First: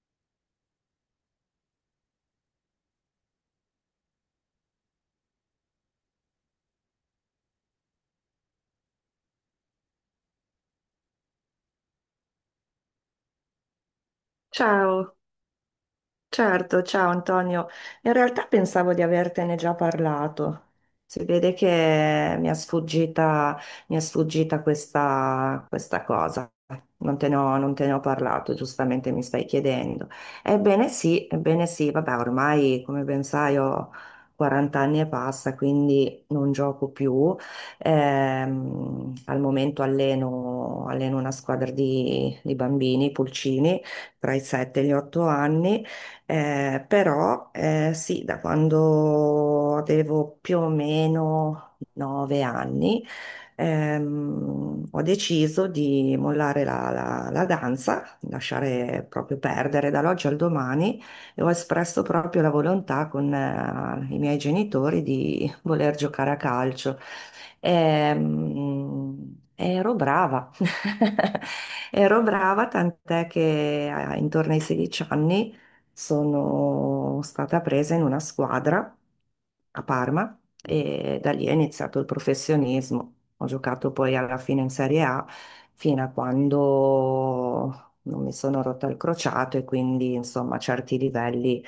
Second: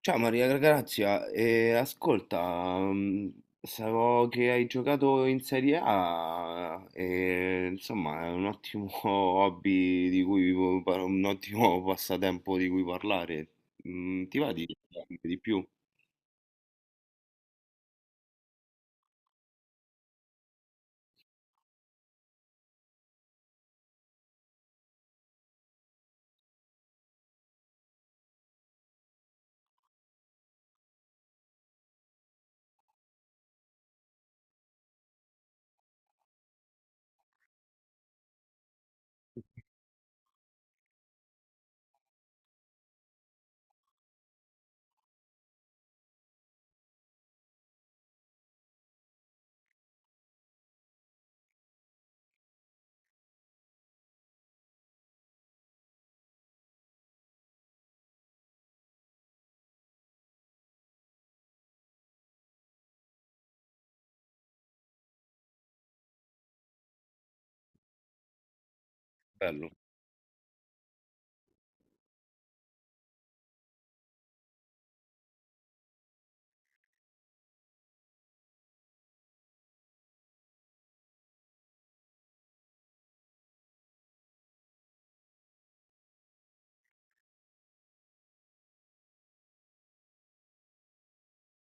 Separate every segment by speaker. Speaker 1: Ciao Maria Grazia, ascolta, so che hai giocato in Serie A e insomma è un ottimo hobby di cui, un ottimo passatempo di cui parlare. Ti va
Speaker 2: Ciao.
Speaker 1: di più?
Speaker 2: Certo, ciao Antonio. In realtà pensavo di avertene già parlato. Si vede che mi è sfuggita questa cosa. Non te ne ho parlato, giustamente mi stai chiedendo. Ebbene sì, vabbè, ormai come ben sai ho 40 anni e passa, quindi non gioco più. Al momento alleno una squadra di bambini, pulcini, tra i 7 e gli 8 anni. Però sì, da quando avevo più o meno 9 anni ho deciso di mollare la danza, lasciare proprio perdere dall'oggi al domani e ho espresso proprio la volontà con i miei genitori di voler giocare a calcio. Ehm,
Speaker 1: Bello,
Speaker 2: Ero brava, ero brava, tant'è che intorno ai 16 anni sono stata presa in una squadra a Parma e da lì è iniziato il professionismo. Ho giocato poi alla fine in Serie A fino a quando non mi sono rotta il crociato e quindi insomma certi livelli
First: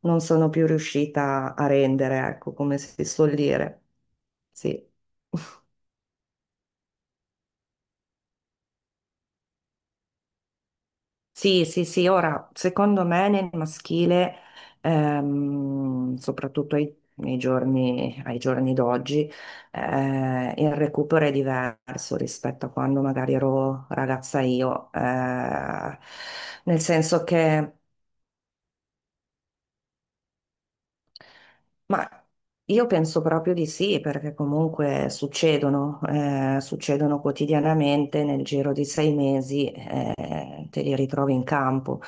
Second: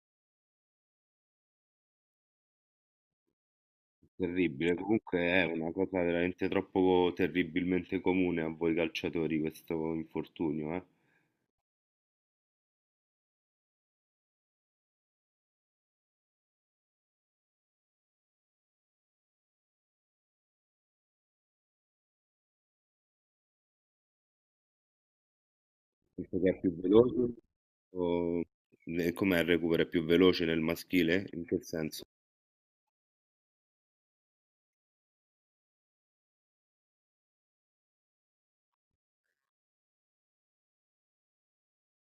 Speaker 2: non sono più riuscita a rendere, ecco come si suol dire.
Speaker 1: terribile.
Speaker 2: Sì.
Speaker 1: Comunque è una cosa veramente troppo terribilmente comune a voi calciatori questo infortunio, eh?
Speaker 2: Sì, sì, sì, ora secondo me nel maschile, soprattutto ai giorni d'oggi, il recupero è diverso rispetto a quando magari ero ragazza io. Eh,
Speaker 1: Penso che è più
Speaker 2: nel senso
Speaker 1: veloce
Speaker 2: che
Speaker 1: o... e com'è il recupero? È più veloce nel maschile? In che senso?
Speaker 2: ma io penso proprio di sì, perché comunque succedono, succedono quotidianamente, nel giro di 6 mesi te li ritrovi in campo.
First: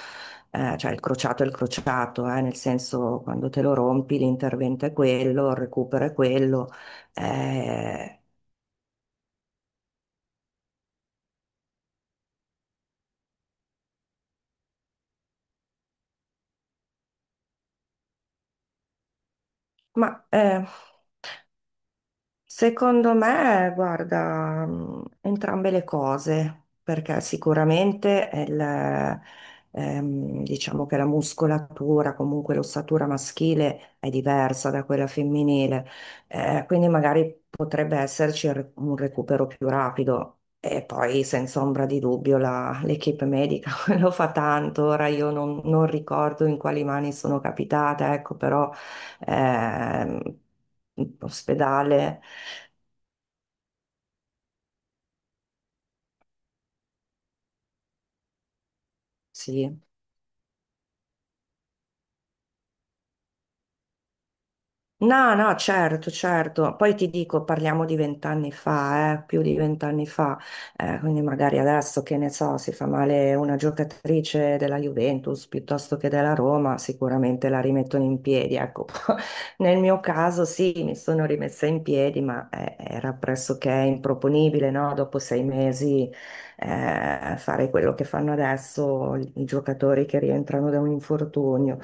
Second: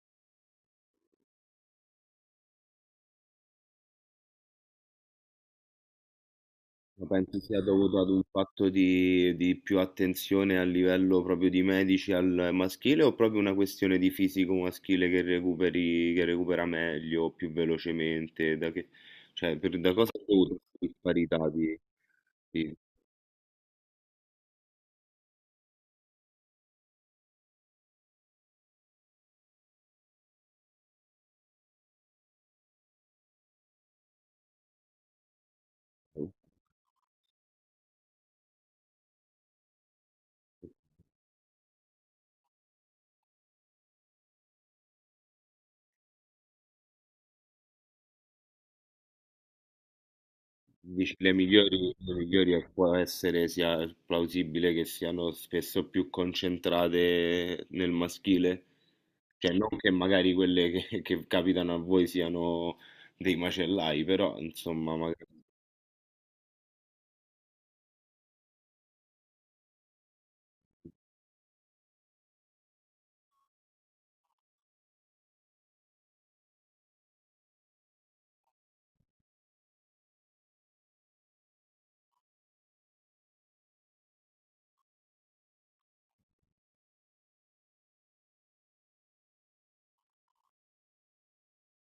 Speaker 2: Cioè il crociato è il crociato, nel senso quando te lo rompi l'intervento è quello, il recupero è quello.
Speaker 1: Ma pensi sia dovuto ad
Speaker 2: Eh,
Speaker 1: un fatto di più attenzione a livello proprio di medici al maschile o proprio una questione di fisico maschile che recuperi che recupera meglio, più velocemente? Da che, cioè, per da
Speaker 2: ma
Speaker 1: cosa è dovuta
Speaker 2: eh,
Speaker 1: questa disparità
Speaker 2: Secondo me, guarda, entrambe le cose, perché sicuramente diciamo che la muscolatura, comunque l'ossatura maschile è diversa da quella femminile, quindi magari potrebbe esserci un recupero più rapido.
Speaker 1: di
Speaker 2: E poi, senza ombra di dubbio, l'equipe medica lo fa tanto. Ora io non ricordo in quali mani sono capitata, ecco, però eh,
Speaker 1: Dici, le
Speaker 2: ospedale,
Speaker 1: migliori può essere sia plausibile che siano spesso più concentrate nel maschile, cioè non
Speaker 2: sì.
Speaker 1: che magari quelle che capitano a voi siano dei macellai, però insomma, magari-
Speaker 2: No, no, certo, certo. Poi ti dico, parliamo di 20 anni fa, più di 20 anni fa. Quindi magari adesso che ne so, si fa male una giocatrice della Juventus piuttosto che della Roma, sicuramente la rimettono in piedi. Ecco, nel mio caso sì, mi sono rimessa in piedi, ma era pressoché improponibile, no? Dopo 6 mesi fare quello che fanno adesso i giocatori che rientrano da un infortunio.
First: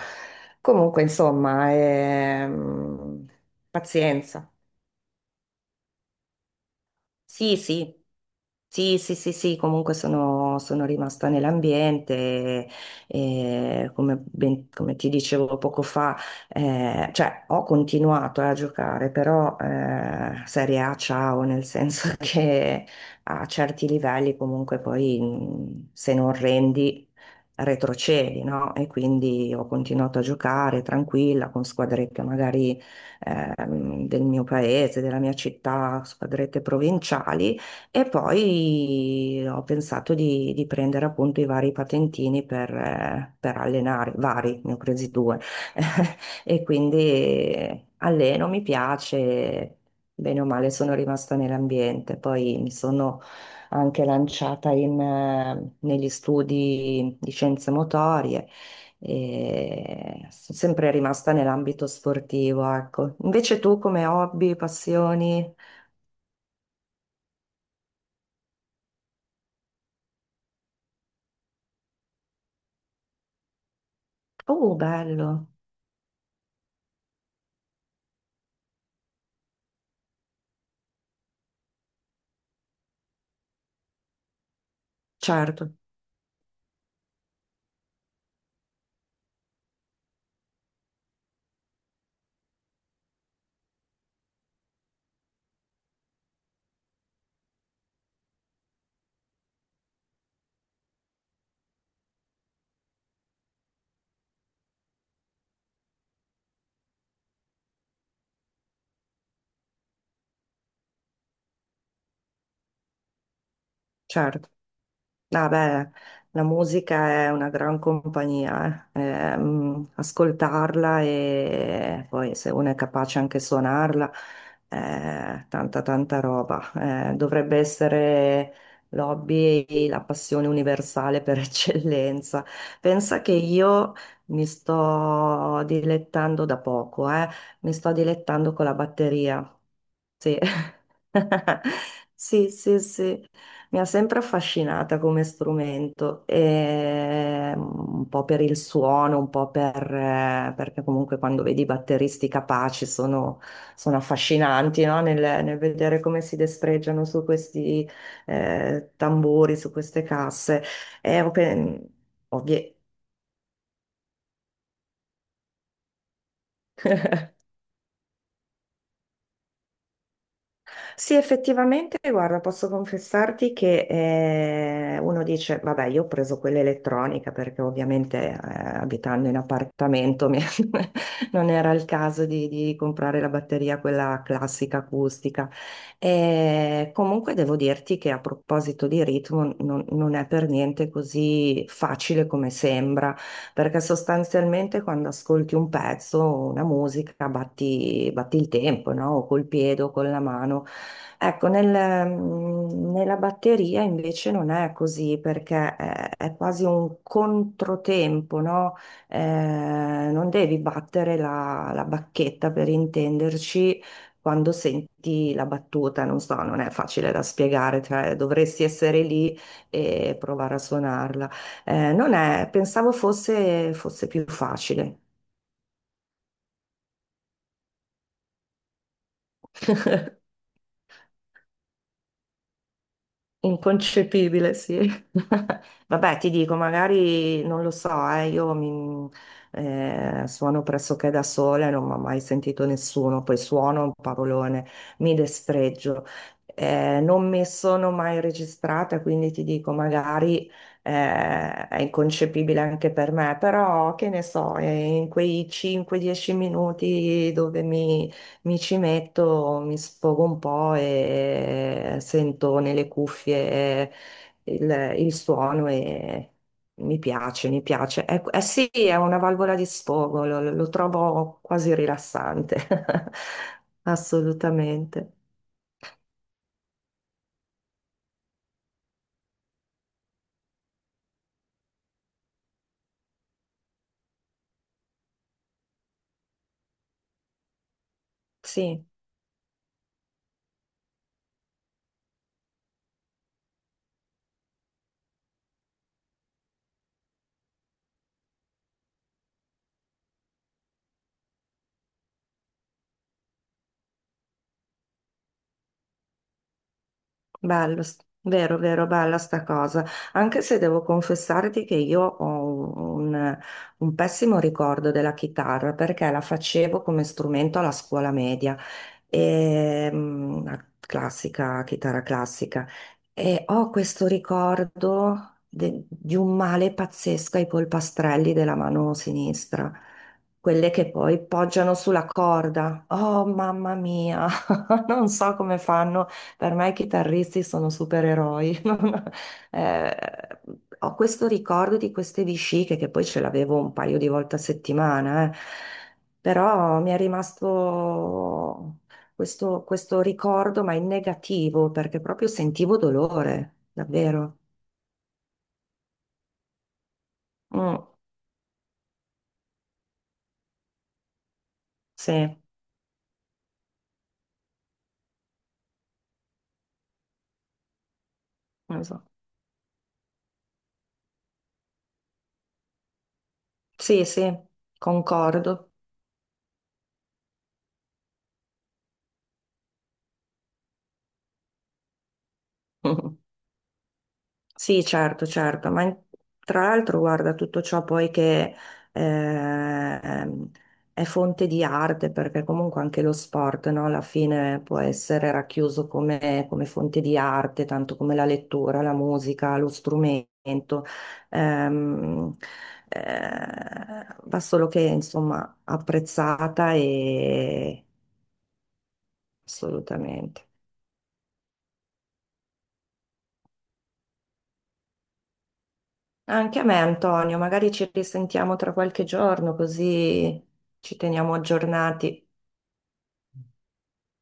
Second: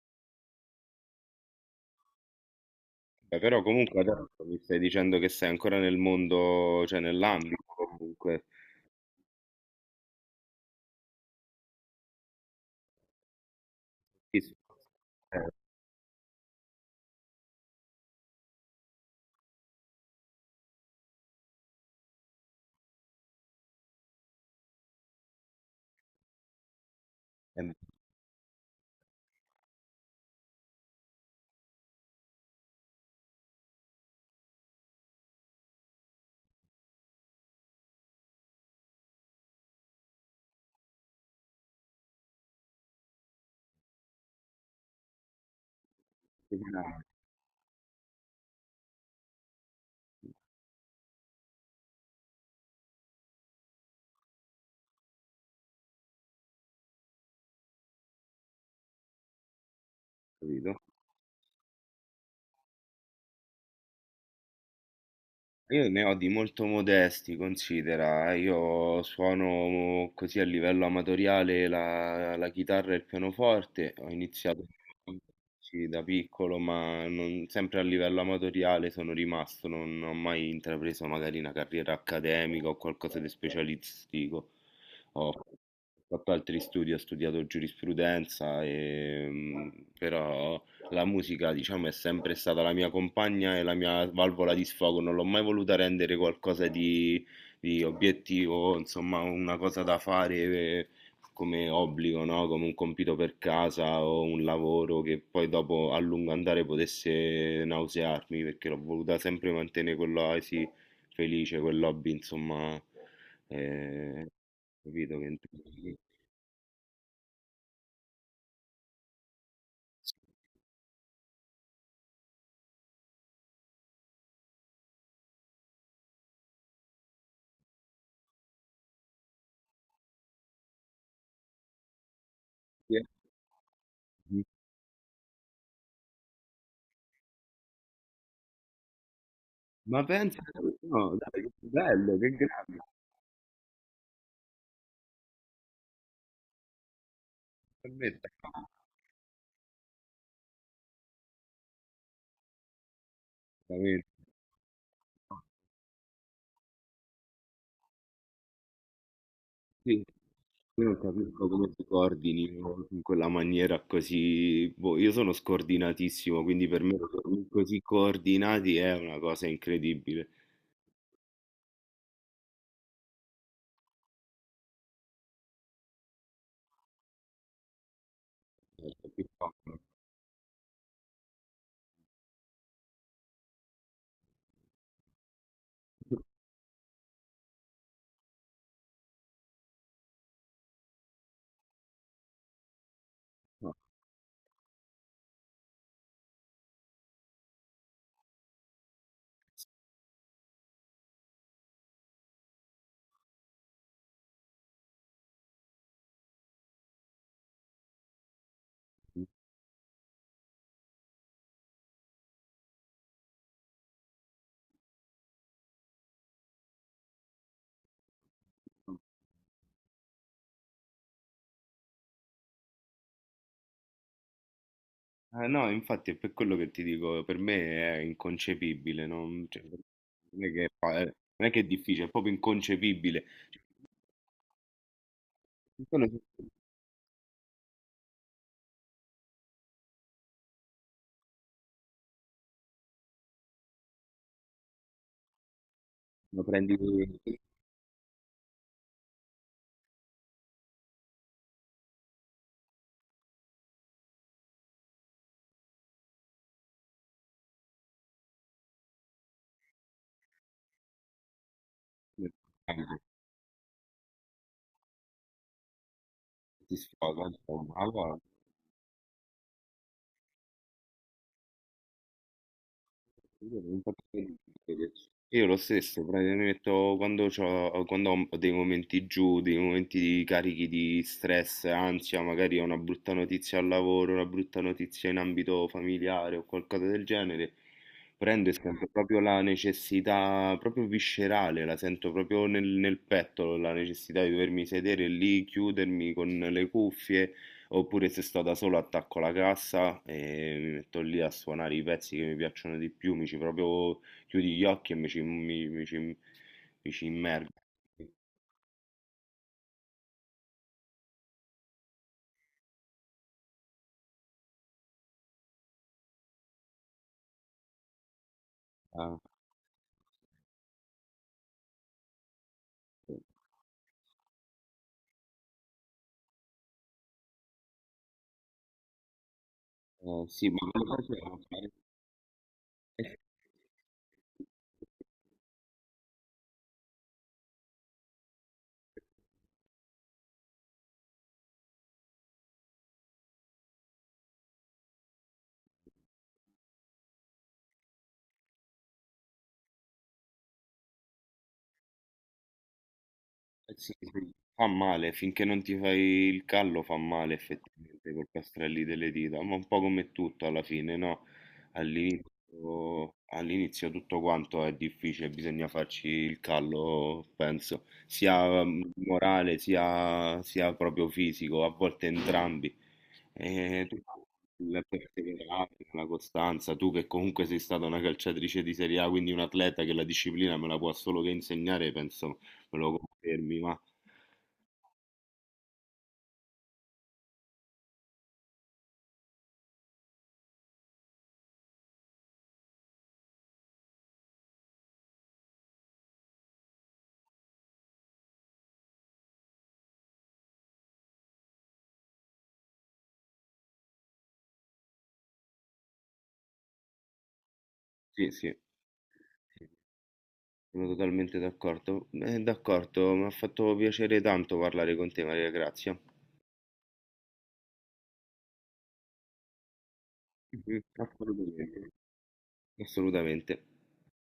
Speaker 2: Comunque, insomma,
Speaker 1: Beh, però comunque adesso
Speaker 2: pazienza.
Speaker 1: mi stai dicendo che sei ancora nel mondo, cioè
Speaker 2: Sì,
Speaker 1: nell'ambito
Speaker 2: sì.
Speaker 1: comunque.
Speaker 2: Sì, sì, sì, sì, comunque sono, sono rimasta nell'ambiente e
Speaker 1: Sì, sì.
Speaker 2: come ti
Speaker 1: Eh,
Speaker 2: dicevo poco fa, cioè ho continuato a giocare, però Serie A ciao, nel senso che a certi livelli comunque poi se non rendi
Speaker 1: è
Speaker 2: retrocedi, no? E quindi ho continuato a giocare tranquilla con squadrette magari del mio paese, della mia città, squadrette provinciali. E poi ho pensato di prendere appunto i vari patentini per allenare, vari, ne ho presi due. E
Speaker 1: disciplinare,
Speaker 2: quindi alleno, mi piace, bene o male sono rimasta nell'ambiente. Poi mi sono anche lanciata in, negli studi di scienze motorie e sono
Speaker 1: capito?
Speaker 2: sempre rimasta nell'ambito sportivo, ecco. Invece tu come hobby, passioni?
Speaker 1: Io ne ho di molto modesti, considera, eh. Io suono così a livello amatoriale la chitarra e il pianoforte, ho iniziato
Speaker 2: Oh, bello,
Speaker 1: sì, da piccolo, ma non- sempre a livello amatoriale sono rimasto, non ho mai intrapreso magari una carriera accademica o qualcosa di specialistico. Ho
Speaker 2: certo.
Speaker 1: fatto altri studi, ho studiato giurisprudenza, e, però la musica, diciamo, è sempre stata la mia compagna e la mia valvola di sfogo, non l'ho mai voluta rendere qualcosa di obiettivo, insomma, una cosa da fare come obbligo, no? Come un compito per casa o un lavoro che poi dopo a lungo andare potesse nausearmi, perché l'ho voluta sempre mantenere quell'oasi felice, quell'hobby, insomma, eh,
Speaker 2: Certo,
Speaker 1: capito che...
Speaker 2: vabbè, la musica è una gran compagnia, eh. Ascoltarla e poi se uno è capace anche suonarla, tanta tanta roba. Dovrebbe essere l'hobby e la passione universale per eccellenza. Pensa che io mi sto dilettando da poco, eh. Mi sto dilettando con la batteria.
Speaker 1: Ma
Speaker 2: Sì.
Speaker 1: pensa, no, dai, che bello, che
Speaker 2: Sì,
Speaker 1: grande.
Speaker 2: sì, sì, mi ha sempre affascinata come strumento, e, mm,
Speaker 1: Per me
Speaker 2: un
Speaker 1: è
Speaker 2: po' per il
Speaker 1: tanto,
Speaker 2: suono, un po' per, perché comunque quando vedi i batteristi capaci sono
Speaker 1: veramente-
Speaker 2: affascinanti, no? Nel vedere come si destreggiano su questi tamburi, su
Speaker 1: Sì,
Speaker 2: queste casse.
Speaker 1: io non
Speaker 2: E,
Speaker 1: capisco come
Speaker 2: ov-
Speaker 1: si
Speaker 2: ovvie-
Speaker 1: coordinino in quella maniera così. Boh, io sono scordinatissimo, quindi per me dormire così coordinati è una cosa incredibile.
Speaker 2: Sì, effettivamente, guarda, posso confessarti che uno dice, vabbè, io ho preso quella elettronica perché ovviamente abitando in appartamento mi- non era il caso di comprare la batteria, quella classica acustica. E comunque devo dirti che a proposito di ritmo non è per niente così facile come sembra perché sostanzialmente quando ascolti un pezzo, una musica, batti, batti il tempo, no? O col piede o con la mano. Ecco, nella batteria invece non è così perché è quasi un controtempo, no? Eh, non devi battere la bacchetta per intenderci quando senti la battuta, non so, non è facile da spiegare, cioè dovresti essere lì e provare a suonarla. Non è, fosse più facile.
Speaker 1: No, infatti è per quello che ti dico, per me è inconcepibile, non, cioè, non è che, fa- non è che è difficile, è proprio inconcepibile.
Speaker 2: Inconcepibile, sì.
Speaker 1: Solo
Speaker 2: Vabbè,
Speaker 1: se
Speaker 2: ti dico, magari non lo so, suono pressoché da sola, non mi ha mai sentito nessuno, poi suono un parolone, mi destreggio.
Speaker 1: lo prendi
Speaker 2: Non mi sono mai registrata, quindi ti dico, magari è inconcepibile anche per me, però che ne so, in quei 5-10 minuti dove mi ci metto, mi sfogo un po' e
Speaker 1: eh,
Speaker 2: sento nelle cuffie il suono e
Speaker 1: ti
Speaker 2: mi
Speaker 1: sfoga,
Speaker 2: piace, mi
Speaker 1: insomma,
Speaker 2: piace.
Speaker 1: allora.
Speaker 2: È- eh sì, è una valvola di sfogo, lo trovo quasi rilassante,
Speaker 1: Io non posso crederci.
Speaker 2: assolutamente.
Speaker 1: Io lo stesso, praticamente mi metto quando, c'ho- quando ho dei momenti giù, dei momenti di carichi di stress, ansia, magari ho una brutta notizia al lavoro, una brutta notizia in ambito familiare o qualcosa del genere, prendo e
Speaker 2: Sì.
Speaker 1: sento proprio la necessità, proprio viscerale, la sento proprio nel petto, la necessità di dovermi sedere lì, chiudermi con le cuffie. Oppure se sto da solo attacco la cassa e mi metto lì a suonare i pezzi che mi piacciono di più, mi ci proprio chiudi gli occhi e mi ci immergo.
Speaker 2: Bello, vero, vero, bella sta cosa. Anche se devo confessarti che io ho un pessimo ricordo della chitarra perché la facevo come strumento alla scuola media,
Speaker 1: Ah,
Speaker 2: e, mm, la classica, chitarra classica.
Speaker 1: sì.
Speaker 2: E ho questo ricordo di un male pazzesco ai polpastrelli della mano sinistra,
Speaker 1: Eh, sì,
Speaker 2: quelle che poi poggiano sulla corda.
Speaker 1: ma...
Speaker 2: Oh, mamma mia, non so come fanno, per me i chitarristi sono supereroi. Eh, Ho questo ricordo di queste vesciche che poi ce l'avevo un paio di volte a settimana, eh. Però mi è rimasto questo ricordo, ma in negativo, perché proprio sentivo dolore,
Speaker 1: Eh sì, sì,
Speaker 2: davvero.
Speaker 1: fa male, finché non ti fai il callo fa male
Speaker 2: Mm,
Speaker 1: effettivamente col castrelli delle dita, ma un po' come tutto alla fine, no?
Speaker 2: sì,
Speaker 1: All'inizio tutto quanto è difficile, bisogna farci il callo, penso, sia
Speaker 2: non so.
Speaker 1: morale sia, sia proprio fisico, a volte entrambi. E tu-
Speaker 2: Sì, sì,
Speaker 1: il
Speaker 2: concordo.
Speaker 1: perseverare, la costanza, tu che comunque sei stata una calciatrice di Serie A, quindi un atleta che la disciplina me la può solo che insegnare, penso me lo confermi, ma
Speaker 2: Sì, certo, certo, tra l'altro guarda tutto ciò poi che ehm, è fonte di arte, perché comunque anche lo sport, no, alla fine può essere racchiuso come, come fonte di arte, tanto come la lettura, la musica, lo strumento. Ehm, Va solo che insomma apprezzata e
Speaker 1: sì, sì, sì,
Speaker 2: assolutamente.
Speaker 1: sono totalmente d'accordo. D'accordo, mi ha fatto piacere tanto parlare con te, Maria Grazia.
Speaker 2: Anche a me, Antonio, magari ci risentiamo tra qualche giorno, così
Speaker 1: Mhm,
Speaker 2: ci teniamo
Speaker 1: assolutamente,
Speaker 2: aggiornati.
Speaker 1: assolutamente.